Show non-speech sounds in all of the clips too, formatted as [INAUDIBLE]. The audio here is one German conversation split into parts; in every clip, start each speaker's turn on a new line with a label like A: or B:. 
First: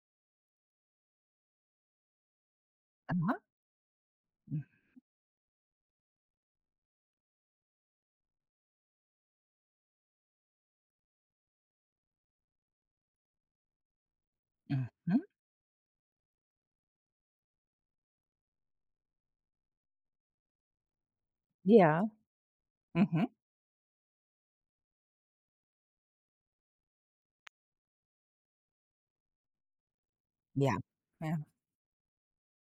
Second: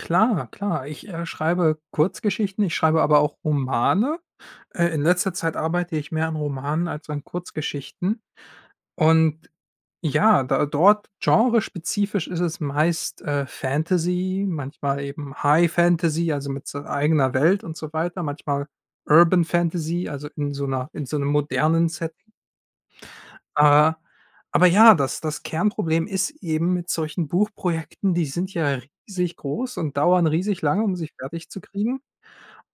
A: Klar, klar, ich, äh, schreibe Kurzgeschichten, ich schreibe aber
B: Mhm.
A: auch Romane.
B: Mhm.
A: Äh, in letzter Zeit arbeite ich mehr an Romanen als an Kurzgeschichten und ja, da d dort genrespezifisch ist es meist, äh, Fantasy, manchmal
B: Mhm.
A: eben High Fantasy, also, mit so eigener Welt und so weiter, manchmal Urban Fantasy, also in so 'ner in so 'nem modernen
B: Ja.
A: Setting.
B: Mhm.
A: Ah, aber ja, das das Kernproblem ist eben mit solchen Buchprojekten, die sind ja riesig groß und dauern riesig
B: Ja,
A: lange, um sie
B: ja.
A: fertig zu kriegen.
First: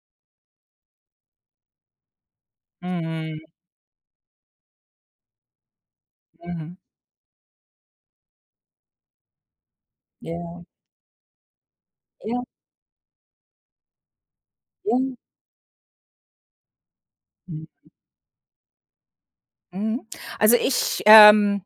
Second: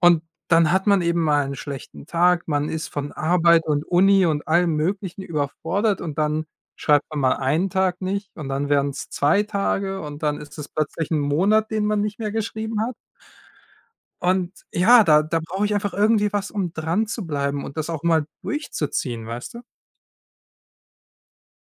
A: Und dann hat man eben mal 'n schlechten Tag, man ist von
B: Mhm.
A: Arbeit und Uni und allem Möglichen überfordert und dann
B: Mhm.
A: schreibt man mal 1 Tag nicht und dann werden's 2 Tage und dann ist
B: Ja.
A: es plötzlich 1 Monat, den man nicht mehr
B: Ja.
A: geschrieben hat. Und ja,
B: Mhm.
A: da da brauche ich einfach irgendwie was, um dranzubleiben
B: Mhm.
A: und das auch mal durchzuziehen, weißt du?
B: Mhm. Also ich, ähm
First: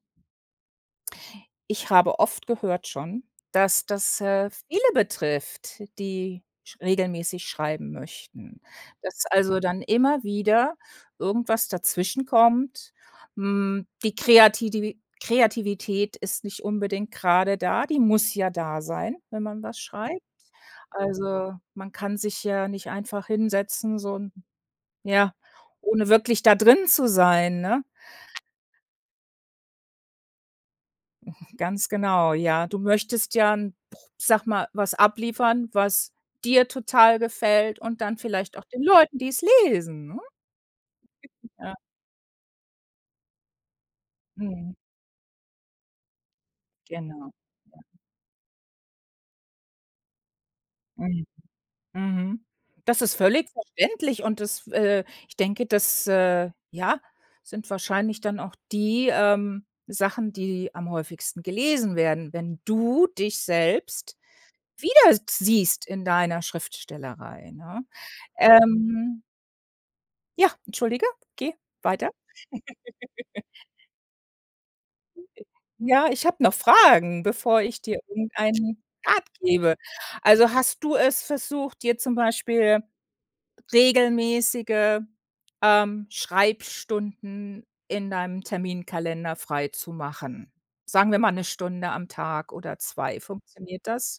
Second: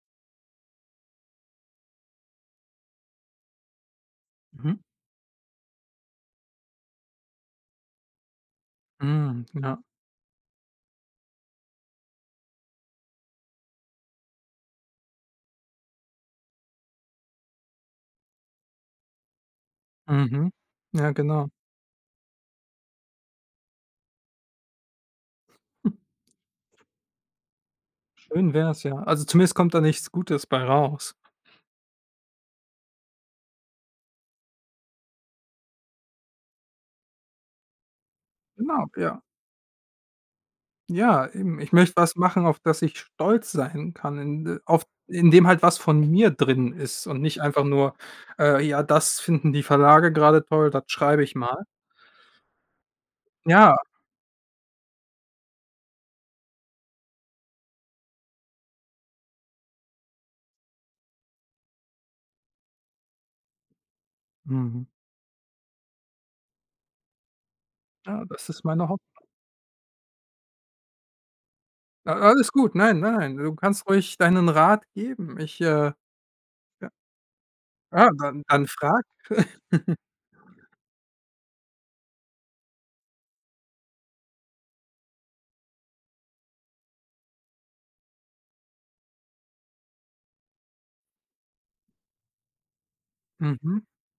B: ich habe oft gehört schon, dass das, äh,
A: Mhm.
B: viele betrifft, die sch regelmäßig schreiben möchten. Dass
A: Mhm,
B: also
A: ja.
B: dann immer wieder irgendwas dazwischenkommt. Hm, die Kreatidi Kreativität ist nicht unbedingt grade da, die muss ja da sein, wenn man was schreibt.
A: Mhm. Ja, genau.
B: Also, man kann sich ja nicht einfach hinsetzen, so 'n ja, ohne wirklich da
A: [CHUCKLES]
B: drin zu sein, ne?
A: Schön wär's ja. Also zumindest kommt da nichts Gutes bei raus.
B: Ganz genau, ja. Du möchtest ja 'n Pr sag mal, was abliefern, was dir total gefällt und dann vielleicht auch den
A: Genau,
B: Leuten,
A: ja.
B: die es lesen, ne?
A: Ja,
B: [CHUCKLES]
A: eben, ich
B: Ja.
A: möchte was machen, auf das ich stolz sein kann, in
B: Mhm.
A: auf in dem halt was von mir drin ist und
B: Genau.
A: nicht einfach
B: Ja.
A: nur, äh: „Ja, das finden die Verlage grade toll, das schreibe
B: Mhm,
A: ich mal."
B: mhm. Das ist völlig
A: Ja.
B: verständlich und es äh, ich denke, das, äh, ja, sind wahrscheinlich dann auch die, ähm, Sachen, die am häufigsten gelesen werden, wenn du dich selbst
A: Mhm.
B: wiedersiehst in deiner Schriftstellerei, ne?
A: Ja, das ist meine Haupt
B: Ähm Ja, entschuldige, geh weiter.
A: A alles gut. Nein, nein, nein,
B: [GIGGLES]
A: du kannst ruhig deinen Rat
B: [UNINTELLIGIBLE]
A: geben. Ich, äh
B: Ja, ich habe noch
A: ja.
B: Fragen, bevor ich dir
A: Ja, dann dann
B: irgendeinen
A: frag.
B: Rat gebe.
A: [GIGGLES]
B: Also, hast du es versucht, dir zum Beispiel regelmäßige, ähm, Schreibstunden in deinem Terminkalender freizumachen. Sagen wir mal, 1 Stunde am Tag oder 2,
A: Mhm.
B: funktioniert das?